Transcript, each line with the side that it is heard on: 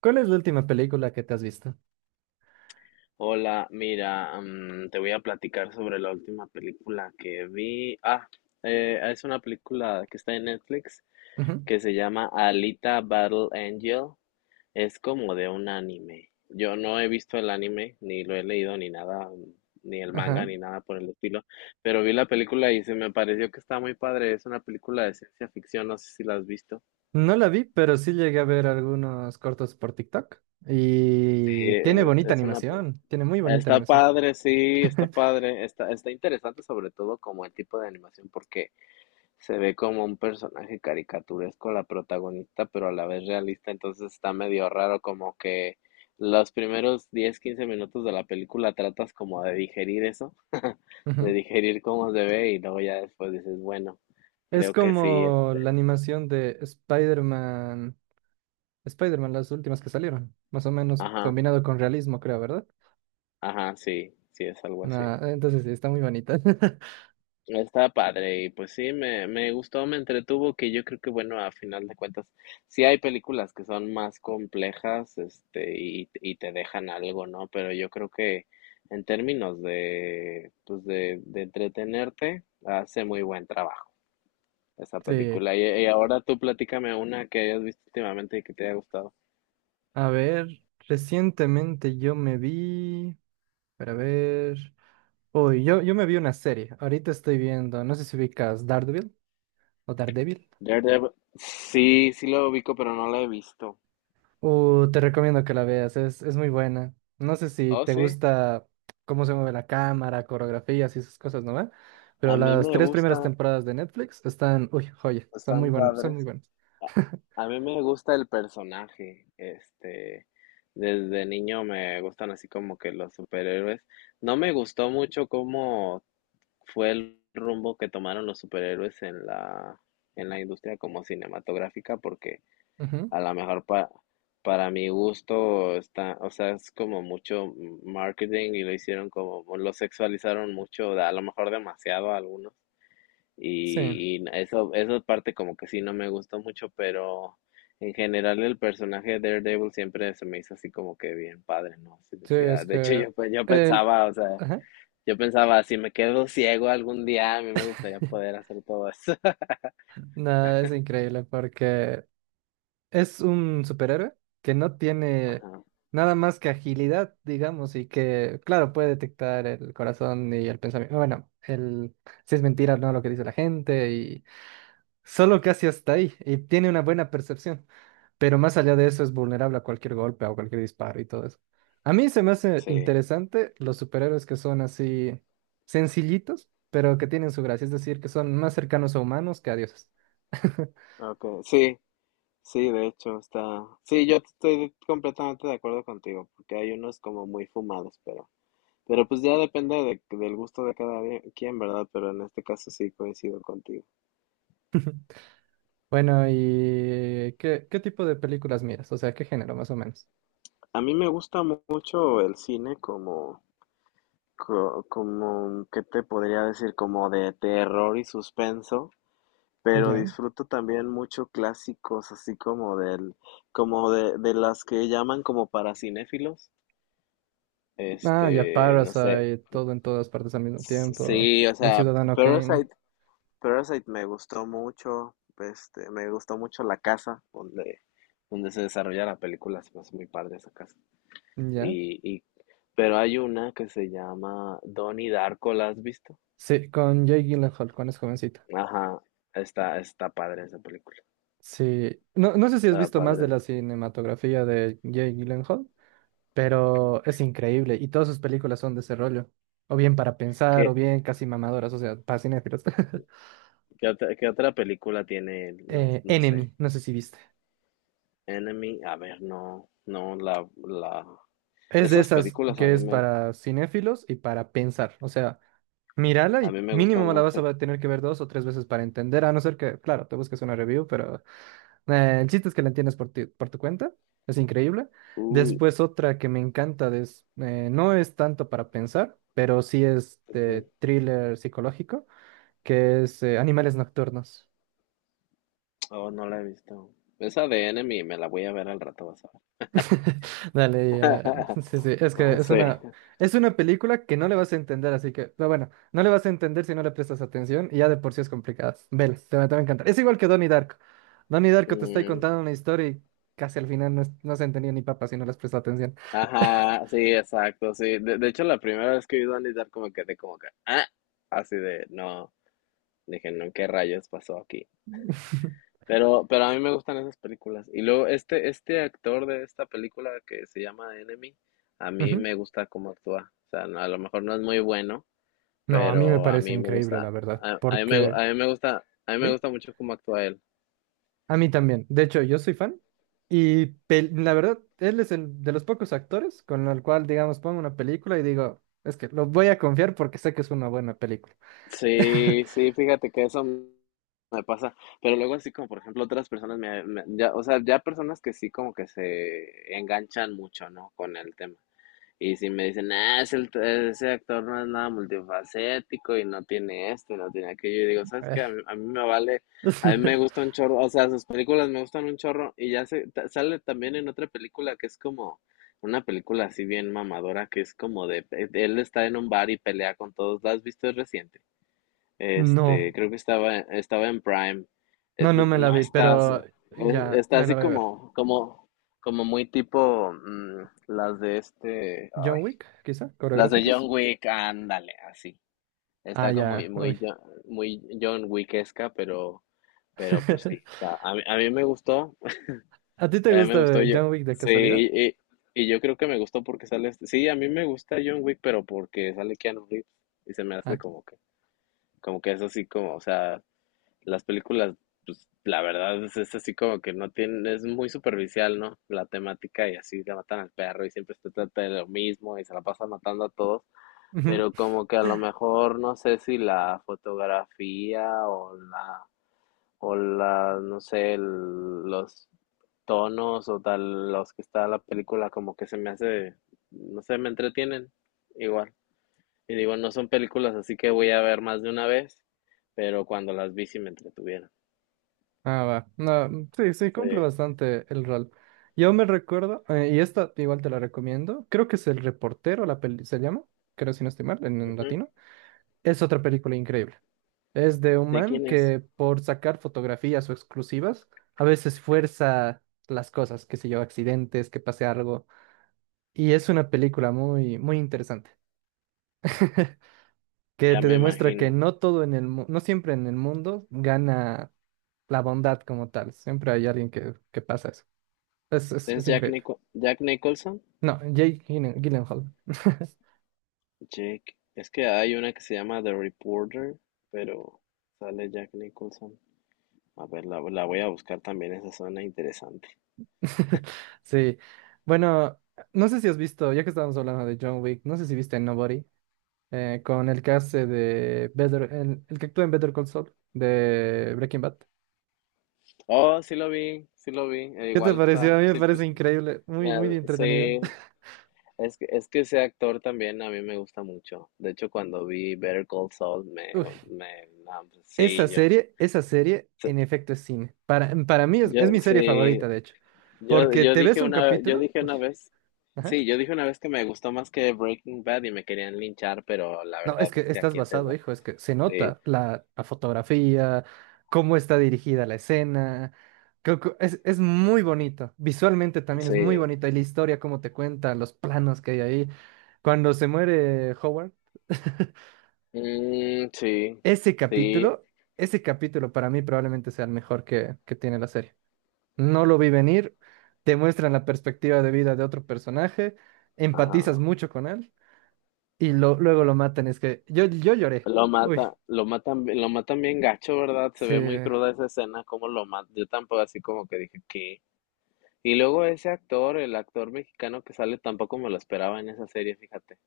right: ¿Cuál es la última película que te has visto?
left: Hola, mira, te voy a platicar sobre la última película que vi. Es una película que está en Netflix
right: Ujú.
left: que se llama Alita Battle Angel. Es como de un anime. Yo no he visto el anime, ni lo he leído, ni nada, ni el manga,
right: Ajá.
left: ni nada por el estilo, pero vi la película y se me pareció que está muy padre. Es una película de ciencia ficción, no sé si la has visto.
right: No la vi, pero sí llegué a ver algunos cortos por TikTok. Y tiene
left: Eh,
right: bonita
left: es una...
right: animación, tiene muy bonita
left: Está
right: animación.
left: padre, sí, está padre. Está interesante, sobre todo, como el tipo de animación, porque se ve como un personaje caricaturesco la protagonista, pero a la vez realista. Entonces está medio raro, como que los primeros 10 15 minutos de la película tratas como de digerir eso, de
right: Ujú.
left: digerir cómo se ve, y luego ya después dices, bueno,
right: Es
left: creo que sí,
right: como la
left: este,
right: animación de Spider-Man, Spider-Man, las últimas que salieron, más o menos
left: ajá,
right: combinado con realismo, creo, ¿verdad?
left: ajá, sí, sí, es algo así.
right: Nah, entonces sí, está muy bonita.
left: Está padre y pues sí, me gustó, me entretuvo. Que yo creo que, bueno, a final de cuentas, sí hay películas que son más complejas, este, y te dejan algo, ¿no? Pero yo creo que en términos de, pues de entretenerte, hace muy buen trabajo esa
right: Sí,
left: película. Y ahora tú platícame una que hayas visto últimamente y que te haya gustado.
right: a ver, recientemente yo me vi, para ver. Uy, yo me vi una serie. Ahorita estoy viendo, no sé si ubicas Daredevil o Daredevil.
left: Daredevil, sí, sí lo ubico, pero no la he visto.
right: Te recomiendo que la veas, es muy buena. No sé si
left: Oh,
right: te
left: sí,
right: gusta cómo se mueve la cámara, coreografías y esas cosas, ¿no ve? Pero
left: a mí
right: las
left: me
right: tres primeras
left: gusta,
right: temporadas de Netflix están, uy, joya, son muy
left: están
right: buenas, son muy
left: padres.
right: buenas.
left: A a mí me gusta el personaje, este, desde niño me gustan así como que los superhéroes. No me gustó mucho cómo fue el rumbo que tomaron los superhéroes en la industria como cinematográfica, porque
right: Ujú.
left: a lo mejor para mi gusto está, o sea, es como mucho marketing, y lo hicieron como, lo sexualizaron mucho, a lo mejor demasiado, a algunos.
right: Sí,
left: Y eso, esa parte como que sí no me gustó mucho, pero en general el personaje de Daredevil siempre se me hizo así como que bien padre, ¿no? Así
right: sí, es
left: decía, de hecho,
right: que
left: yo, pues, yo
right: el...
left: pensaba, o sea,
right: Ajá.
left: yo pensaba, si me quedo ciego algún día, a mí me gustaría poder hacer todo eso.
right: No, es increíble porque es un superhéroe que no tiene
left: Ajá,
right: nada más que agilidad, digamos, y que, claro, puede detectar el corazón y el pensamiento. Bueno, el si es mentira o no lo que dice la gente, y solo casi hasta ahí, y tiene una buena percepción, pero más allá de eso es vulnerable a cualquier golpe o cualquier disparo y todo eso. A mí se me hace
left: sí,
right: interesante los superhéroes que son así sencillitos, pero que tienen su gracia, es decir, que son más cercanos a humanos que a dioses.
left: okay, sí, sí, de hecho está, sí, yo estoy completamente de acuerdo contigo, porque hay unos como muy fumados, pero, pues ya depende del gusto de cada quien, ¿verdad? Pero en este caso sí coincido contigo.
right: Bueno, ¿y qué tipo de películas miras? O sea, ¿qué género más o menos?
left: A mí me gusta mucho el cine como, como, ¿qué te podría decir? Como de terror y suspenso, pero
right: Ya.
left: disfruto también mucho clásicos, así como del, como de, las que llaman como para cinéfilos.
right: Ah, ya
left: Este, no sé,
right: Parasite, todo en todas partes al mismo tiempo.
left: sí, o
right: El
left: sea,
right: Ciudadano Kane,
left: Parasite, Parasite, me gustó mucho, este, me gustó mucho la casa donde se desarrolla la película. Es muy padre esa casa.
right: ya.
left: Y, pero hay una que se llama Donnie Darko, ¿la has visto?
right: Sí, con Jake Gyllenhaal, cuando es jovencita.
left: Ajá, está padre esa película.
right: Sí, no, no sé si has
left: Está
right: visto más de
left: padre.
right: la cinematografía de Jake Gyllenhaal, pero es increíble y todas sus películas son de ese rollo. O bien para pensar, o
left: ¿Qué,
right: bien casi mamadoras, o sea, para cinéfilos.
left: qué otra película tiene él? No, no sé.
right: Enemy, no sé si viste.
left: Enemy, a ver, no, no,
right: Es de
left: esas
right: esas
left: películas a
right: que
left: mí
right: es
left: me,
right: para cinéfilos y para pensar. O sea, mírala
left: a
right: y
left: mí me gustan
right: mínimo la vas
left: mucho.
right: a tener que ver 2 o 3 veces para entender, a no ser que, claro, te busques una review, pero el chiste es que la entiendes por ti- por tu cuenta. Es increíble.
left: Uy,
right: Después otra que me encanta de es, no es tanto para pensar, pero sí es
left: ujú,
right: de thriller psicológico, que es Animales Nocturnos.
left: oh, no la he visto. Esa de Enemy me la voy a ver al rato, vas a
right: Dale,
left: ver.
right: ya. Sí, sí, es que es
left: Sí.
right: una, es una película que no le vas a entender, así que, pero bueno, no le vas a entender si no le prestas atención y ya de por sí es complicada. Vela, te va a encantar. Es igual que Donnie Darko. Donnie Darko te está
left: Mm,
right: contando una historia y casi al final no, no se entendía ni papa si no les prestas atención.
left: ajá, sí, exacto, sí. De hecho, la primera vez que vi Donnie Darko, como quedé como que, así de, no, dije, no, ¿qué rayos pasó aquí? Pero a mí me gustan esas películas. Y luego este actor de esta película que se llama Enemy, a mí
right: Ujú.
left: me gusta cómo actúa. O sea, a lo mejor no es muy bueno,
right: No, a mí me
left: pero a
right: parece
left: mí me
right: increíble, la
left: gusta,
right: verdad, porque...
left: a mí me
right: ¿Sí?
left: gusta mucho cómo actúa él.
right: A mí también. De hecho, yo soy fan. Y la verdad, él es el de los pocos actores con el cual, digamos, pongo una película y digo, es que lo voy a confiar porque sé que es una buena película.
left: Sí, sí, fíjate que eso me pasa, pero luego así, como por ejemplo, otras personas me, ya, o sea, ya personas que sí como que se enganchan mucho, ¿no? Con el tema. Y si me dicen, ese actor no es nada multifacético y no tiene esto y no tiene aquello, y digo, ¿sabes qué? A
right: Eh,
left: mí, a mí me vale, a mí me gusta un chorro, o sea, sus películas me gustan un chorro. Y ya se, sale también en otra película que es como una película así bien mamadora, que es como de, él está en un bar y pelea con todos, ¿la has visto? Es reciente. Este,
right: No,
left: creo que estaba en Prime.
right: no, no me la
left: No
right: vi,
left: estás,
right: pero ya
left: está
right: me la
left: así
right: voy a ver.
left: como, como, muy tipo, las de este,
right: John
left: ay,
right: Wick, quizá,
left: las de John
right: coreográficas.
left: Wick, ándale, así.
right: Ah,
left: Está como muy,
right: ya, uy.
left: muy, muy John Wickesca, pero, pues sí, está. A mí me gustó,
right: ¿A ti te
left: a mí me gustó.
right: gusta
left: Yo,
right: John Wick de
left: sí,
right: casualidad?
left: y yo creo que me gustó porque sale, sí, a mí me gusta John Wick, pero porque sale Keanu Reeves, y se me
right: Ah.
left: hace como que, es así como, o sea, las películas, pues la verdad, es, así como que no tienen, es muy superficial, ¿no? La temática. Y así le matan al perro y siempre se trata de lo mismo, y se la pasa matando a todos.
right: Ujú.
left: Pero como que, a lo mejor, no sé si la fotografía o la, no sé, los tonos o tal, los que está la película, como que se me hace, no sé, me entretienen igual. Y digo, no son películas así, que voy a ver más de una vez, pero cuando las vi sí me entretuvieron.
right: Ah, va. No, sí, sí, cumple
left: Sí.
right: bastante el rol. Yo me recuerdo, y esta igual te la recomiendo, creo que es El Reportero, la peli se llama, creo si no estoy mal, en
left: Ujú.
right: latino. Es otra película increíble. Es de un
left: ¿De
right: man
left: quién es?
right: que por sacar fotografías o exclusivas, a veces fuerza las cosas, que se yo, accidentes, que pase algo. Y es una película muy, muy interesante, que
left: Ya
right: te
left: me
right: demuestra que
left: imagino.
right: no todo en no siempre en el mundo gana la bondad como tal, siempre hay alguien que pasa eso.
left: ¿Es
right: Es
left: Jack
right: increíble.
left: Nicholson?
right: No, Jake Gyllenhaal.
left: Jake. Es que hay una que se llama The Reporter, pero sale Jack Nicholson. A ver, la, voy a buscar también, esa zona interesante.
right: Sí. Bueno, no sé si has visto, ya que estábamos hablando de John Wick, no sé si viste Nobody, con el que hace de Better, el que actúa en Better Call Saul de Breaking Bad.
left: Oh, sí lo vi, sí lo vi.
right: ¿Qué te
left: Igual
right: pareció?
left: está,
right: A mí me
left: sí,
right: parece
left: pues,
right: increíble, muy, muy entretenida.
left: sí, es que ese actor también a mí me gusta mucho. De hecho, cuando vi Better Call Saul, me,
right: Uy,
left: no, pues,
right: Esa
left: sí, yo,
right: serie, esa serie,
left: sí,
right: en efecto, es cine. Para mí es
left: yo,
right: mi serie
left: sí,
right: favorita, de hecho.
left: yo,
right: Porque te ves un
left: yo
right: capítulo.
left: dije
right: Uy,
left: una vez,
right: ajá.
left: sí, yo dije una vez que me gustó más que Breaking Bad, y me querían linchar, pero la
right: No, es
left: verdad
right: que
left: es que,
right: estás
left: aquí entre
right: basado,
left: nos,
right: hijo, es que se
left: sí,
right: nota la fotografía, cómo está dirigida la escena. Creo que es muy bonito. Visualmente también es muy
left: sí,
right: bonito. Y la historia, cómo te cuenta, los planos que hay ahí. Cuando se muere Howard,
left: mm, sí,
right: ese
left: sí,
right: capítulo, ese capítulo para mí probablemente sea el mejor que tiene la serie. No lo vi venir, te muestran la perspectiva de vida de otro personaje, empatizas
left: ajá.
right: mucho con él y luego lo matan. Es que yo lloré.
left: Lo
right: Uy,
left: mata, lo matan, lo matan bien gacho, ¿verdad? Se
right: sí.
left: ve muy cruda esa escena, como lo mata. Yo tampoco así como que dije que. Y luego ese actor, el actor mexicano que sale, tampoco me lo esperaba en esa serie, fíjate.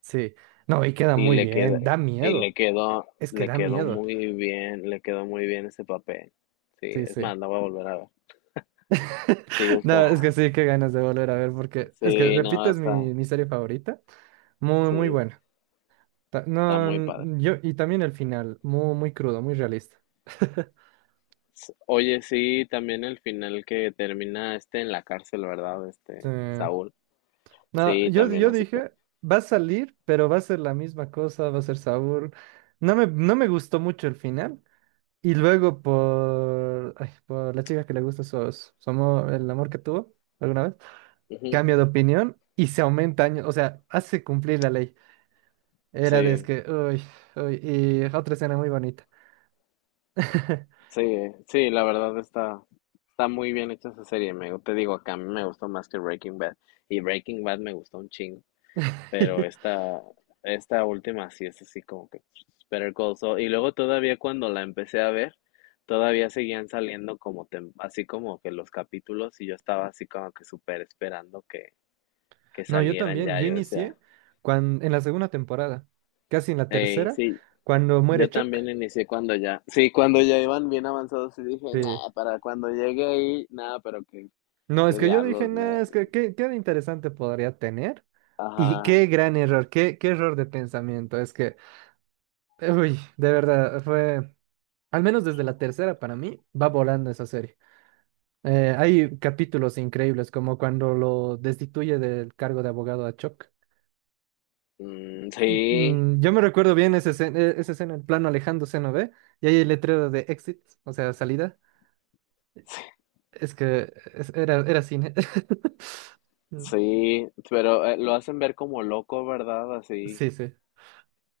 right: Sí, no, y queda
left: y
right: muy
left: le quedó
right: bien, da miedo, es que
left: le
right: da
left: quedó
right: miedo,
left: muy bien, le quedó muy bien ese papel. Sí,
right: sí,
left: es
right: sí.
left: más, la voy a volver a ver. Sí,
right: No, es
left: está.
right: que sí, qué ganas de volver a ver, porque es que,
left: Sí,
right: repito,
left: no,
right: es
left: está.
right: mi serie favorita, muy, muy
left: Sí,
right: buena.
left: está
right: No,
left: muy padre.
right: yo, y también el final, muy, muy crudo, muy realista.
left: Oye, sí, también el final, que termina este en la cárcel, ¿verdad?
right: Sí.
left: Este, Saúl.
right: No,
left: Sí,
right: yo,
left: también
right: yo
left: así
right: dije, va a salir, pero va a ser la misma cosa, va a ser sabor. No me gustó mucho el final. Y luego por, ay, por la chica que le gusta su, su amor, el amor que tuvo alguna vez.
left: ujú,
right: Cambia de opinión y se aumenta años, o sea, hace cumplir la ley. Era de es
left: sí,
right: que, uy, uy, y otra escena muy bonita.
left: sí, sí, la verdad está muy bien hecha esa serie. Te digo, que a mí me gustó más que Breaking Bad. Y Breaking Bad me gustó un chingo. Pero esta, última sí es así como que, pues, Better Call Saul. Y luego todavía, cuando la empecé a ver, todavía seguían saliendo como así como que los capítulos, y yo estaba así como que súper esperando que,
right: No, yo
left: salieran
right: también,
left: ya.
right: yo
left: Yo decía,
right: inicié cuando, en la segunda temporada, casi en la
left: hey.
right: tercera,
left: Sí,
right: cuando muere
left: yo
right: Chuck.
left: también inicié cuando ya, sí, cuando ya iban bien avanzados y dije,
right: Sí.
left: nah, para cuando llegue ahí, nada, pero que
right: No, es
left: qué
right: que yo dije,
left: diablos, me...
right: nada, es que qué de interesante podría tener. Y
left: Ajá,
right: qué gran error, qué error de pensamiento. Es que, uy, de verdad, fue, al menos desde la tercera para mí, va volando esa serie. Hay capítulos increíbles, como cuando lo destituye del cargo de abogado a Chuck.
left: mm, sí,
right: Yo me recuerdo bien esa escena, el plano alejándose, ¿no ve? Y hay el letrero de exit, o sea, salida. Es que era cine. Mm,
left: sí. Pero lo hacen ver como loco, ¿verdad? Así,
right: sí, sí,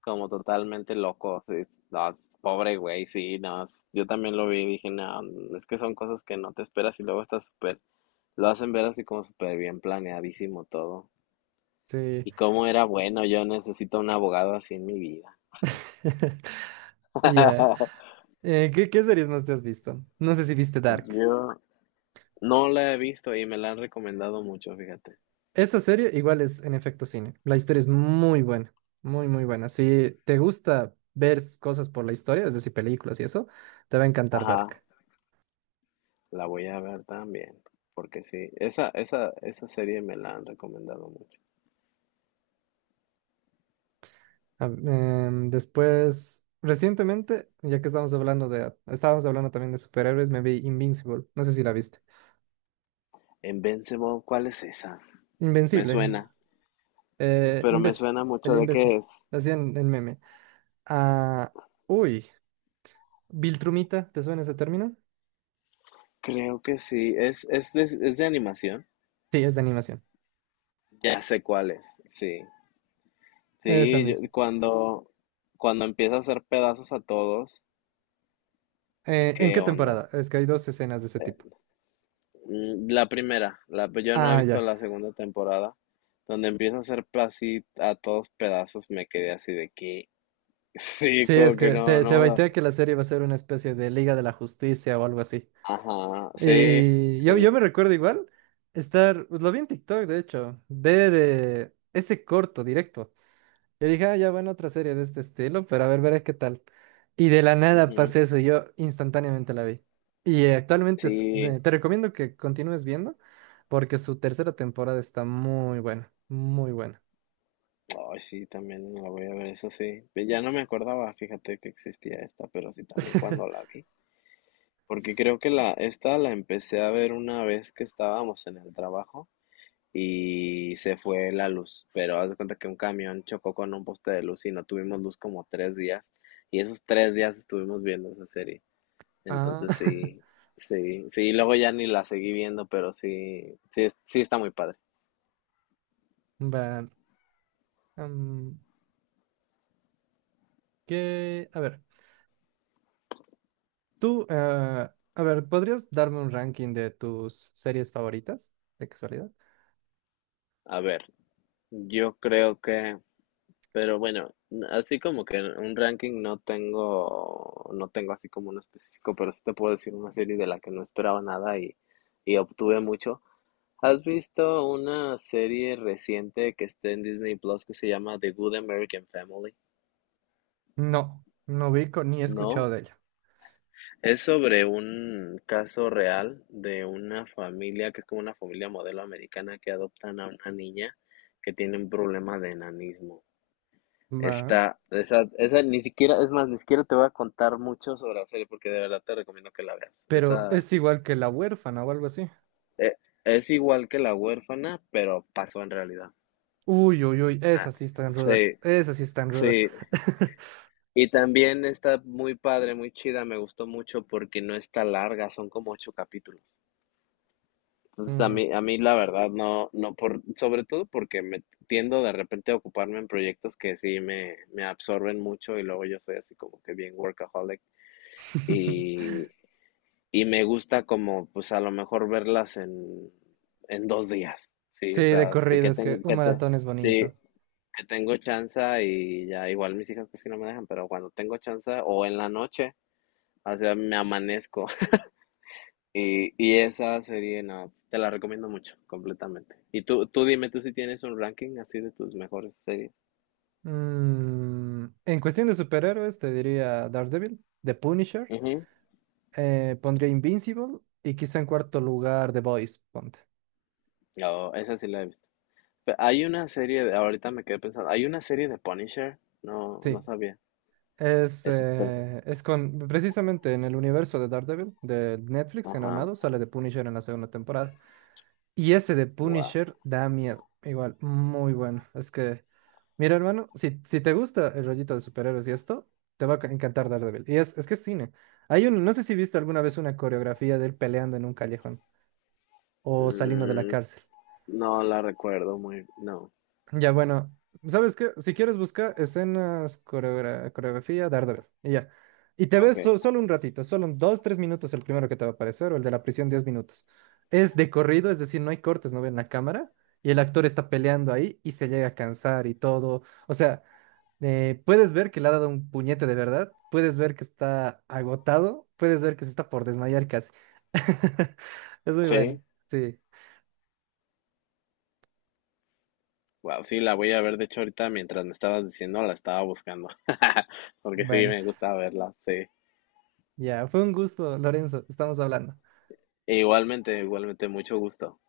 left: como totalmente loco. Sí. No, pobre güey, sí, no. Yo también lo vi y dije, no, es que son cosas que no te esperas. Y luego está súper, lo hacen ver así como súper bien planeadísimo todo.
right: sí.
left: Y cómo era bueno, yo necesito un abogado así en mi vida.
right: Ya. ¿Qué series más te has visto? No sé si viste Dark.
left: Yo no la he visto y me la han recomendado mucho, fíjate.
right: Esta serie igual es en efecto cine. La historia es muy buena, muy, muy buena. Si te gusta ver cosas por la historia, es decir, películas y eso, te va a encantar
left: Ajá,
right: Dark.
left: la voy a ver también, porque sí, esa, esa serie me la han recomendado mucho.
right: Ah, después, recientemente, ya que estábamos hablando también de superhéroes, me vi Invincible. No sé si la viste.
left: En Invincible, ¿cuál es esa? Me
right: Invencible.
left: suena, pero me
right: Imbécil.
left: suena
right: El
left: mucho de
right: imbécil.
left: qué es.
right: Hacían el meme. Ah, uy. Viltrumita, ¿te suena ese término?
left: Creo que sí, es de animación.
right: Sí, es de animación.
left: Ya sé cuál es, sí.
right: Esa
left: Sí,
right: misma.
left: cuando, empieza a hacer pedazos a todos,
right: ¿En
left: qué
right: qué
left: onda.
right: temporada? Es que hay dos escenas de ese tipo.
left: Eh, yo no he
right: Ah,
left: visto
right: ya.
left: la segunda temporada, donde empieza a hacer así a todos pedazos, me quedé así de que, sí,
right: Sí, es
left: como que
right: que
left: no,
right: te,
left: no,
right: te baité que la serie va a ser una especie de Liga de la Justicia o algo así.
left: ajá, sí,
right: Y yo
left: sí,
right: me recuerdo igual estar, pues, lo vi en TikTok, de hecho, ver ese corto directo. Yo dije, ah, ya bueno, otra serie de este estilo, pero a ver, veré qué tal. Y de la nada
left: ujú,
right: pasé eso, y yo instantáneamente la vi. Y actualmente
left: sí.
right: te recomiendo que continúes viendo, porque su tercera temporada está muy buena, muy buena.
left: Ay, sí, también la voy a ver, eso sí. Ya no me acordaba, fíjate, que existía esta, pero sí, también, cuando la vi. Porque creo que esta la empecé a ver una vez que estábamos en el trabajo y se fue la luz. Pero haz de cuenta que un camión chocó con un poste de luz y no tuvimos luz como 3 días. Y esos 3 días estuvimos viendo esa serie.
right: Ah,
left: Entonces sí, sí, sí, luego ya ni la seguí viendo, pero sí, sí, sí, está muy padre.
right: va. mm, Que, a ver, tú, a ver, ¿podrías darme un ranking de tus series favoritas, de casualidad?
left: A ver, yo creo que, pero bueno, así como que un ranking no tengo, así como uno específico, pero sí te puedo decir una serie de la que no esperaba nada y obtuve mucho. ¿Has visto una serie reciente que está en Disney Plus que se llama The Good American Family?
right: No, no ubico ni he escuchado
left: No,
right: de ella.
left: es sobre un caso real de una familia, que es como una familia modelo americana, que adoptan a una niña que tiene un problema de enanismo.
right: Va,
left: Esa ni siquiera, es más, ni siquiera te voy a contar mucho sobre la serie, porque de verdad te recomiendo que la veas.
right: pero
left: Esa,
right: es igual que La Huérfana o algo así.
left: eh, es igual que La Huérfana, pero pasó en realidad.
right: Uy, uy, uy,
left: Ah,
right: esas sí están rudas,
left: sí,
right: esas sí están rudas.
left: sí. Y también está muy padre, muy chida. Me gustó mucho porque no está larga, son como 8 capítulos. Entonces a
right: Mm.
left: mí, la verdad no, sobre todo porque me tiendo de repente a ocuparme en proyectos que sí me absorben mucho, y luego yo soy así como que bien workaholic. Y, Y me gusta, como, pues a lo mejor verlas en, 2 días, sí,
right: Sí,
left: o
right: de
left: sea, de
right: corrido,
left: que,
right: es que un maratón es
left: sí,
right: bonito.
left: que tengo chance y ya. Igual mis hijas casi no me dejan, pero cuando tengo chance o en la noche, o sea, me amanezco. Y, esa serie, no, te la recomiendo mucho, completamente. Y tú dime, tú, si tienes un ranking así, de tus mejores series.
right: En cuestión de superhéroes, te diría Daredevil, The Punisher.
left: Ujú.
right: Pondría Invincible y quizá en cuarto lugar The Boys, ponte.
left: Oh, esa sí la he visto. Hay una serie de, ahorita me quedé pensando, hay una serie de Punisher, no, no
right: Sí,
left: sabía. Ese
right: es con, precisamente en el universo de Daredevil, de Netflix, en
left: ajá.
right: Armado, sale The Punisher en la segunda temporada. Y ese de
left: Wow.
right: Punisher da miedo, igual, muy bueno. Es que, mira hermano, si te gusta el rollito de superhéroes y esto, te va a encantar Daredevil. Y es que es cine. No sé si viste alguna vez una coreografía de él peleando en un callejón o saliendo de la
left: Mm,
right: cárcel.
left: no la recuerdo muy. No.
right: Ya, bueno, ¿sabes qué? Si quieres busca escenas, coreografía, Daredevil, y ya. Y te ves
left: Ok.
right: solo un ratito, solo un 2, 3 minutos el primero que te va a aparecer, o el de la prisión, 10 minutos. Es de corrido, es decir, no hay cortes, no ven la cámara, y el actor está peleando ahí y se llega a cansar y todo. O sea, puedes ver que le ha dado un puñete de verdad, puedes ver que está agotado, puedes ver que se está por desmayar casi. Es muy
left: Sí.
right: bueno, sí,
left: Wow. Sí, la voy a ver. De hecho, ahorita, mientras me estabas diciendo, la estaba buscando. Porque sí,
right: bueno.
left: me gusta verla. Sí.
right: Ya, fue un gusto, Lorenzo, estamos hablando.
left: E igualmente, igualmente, mucho gusto.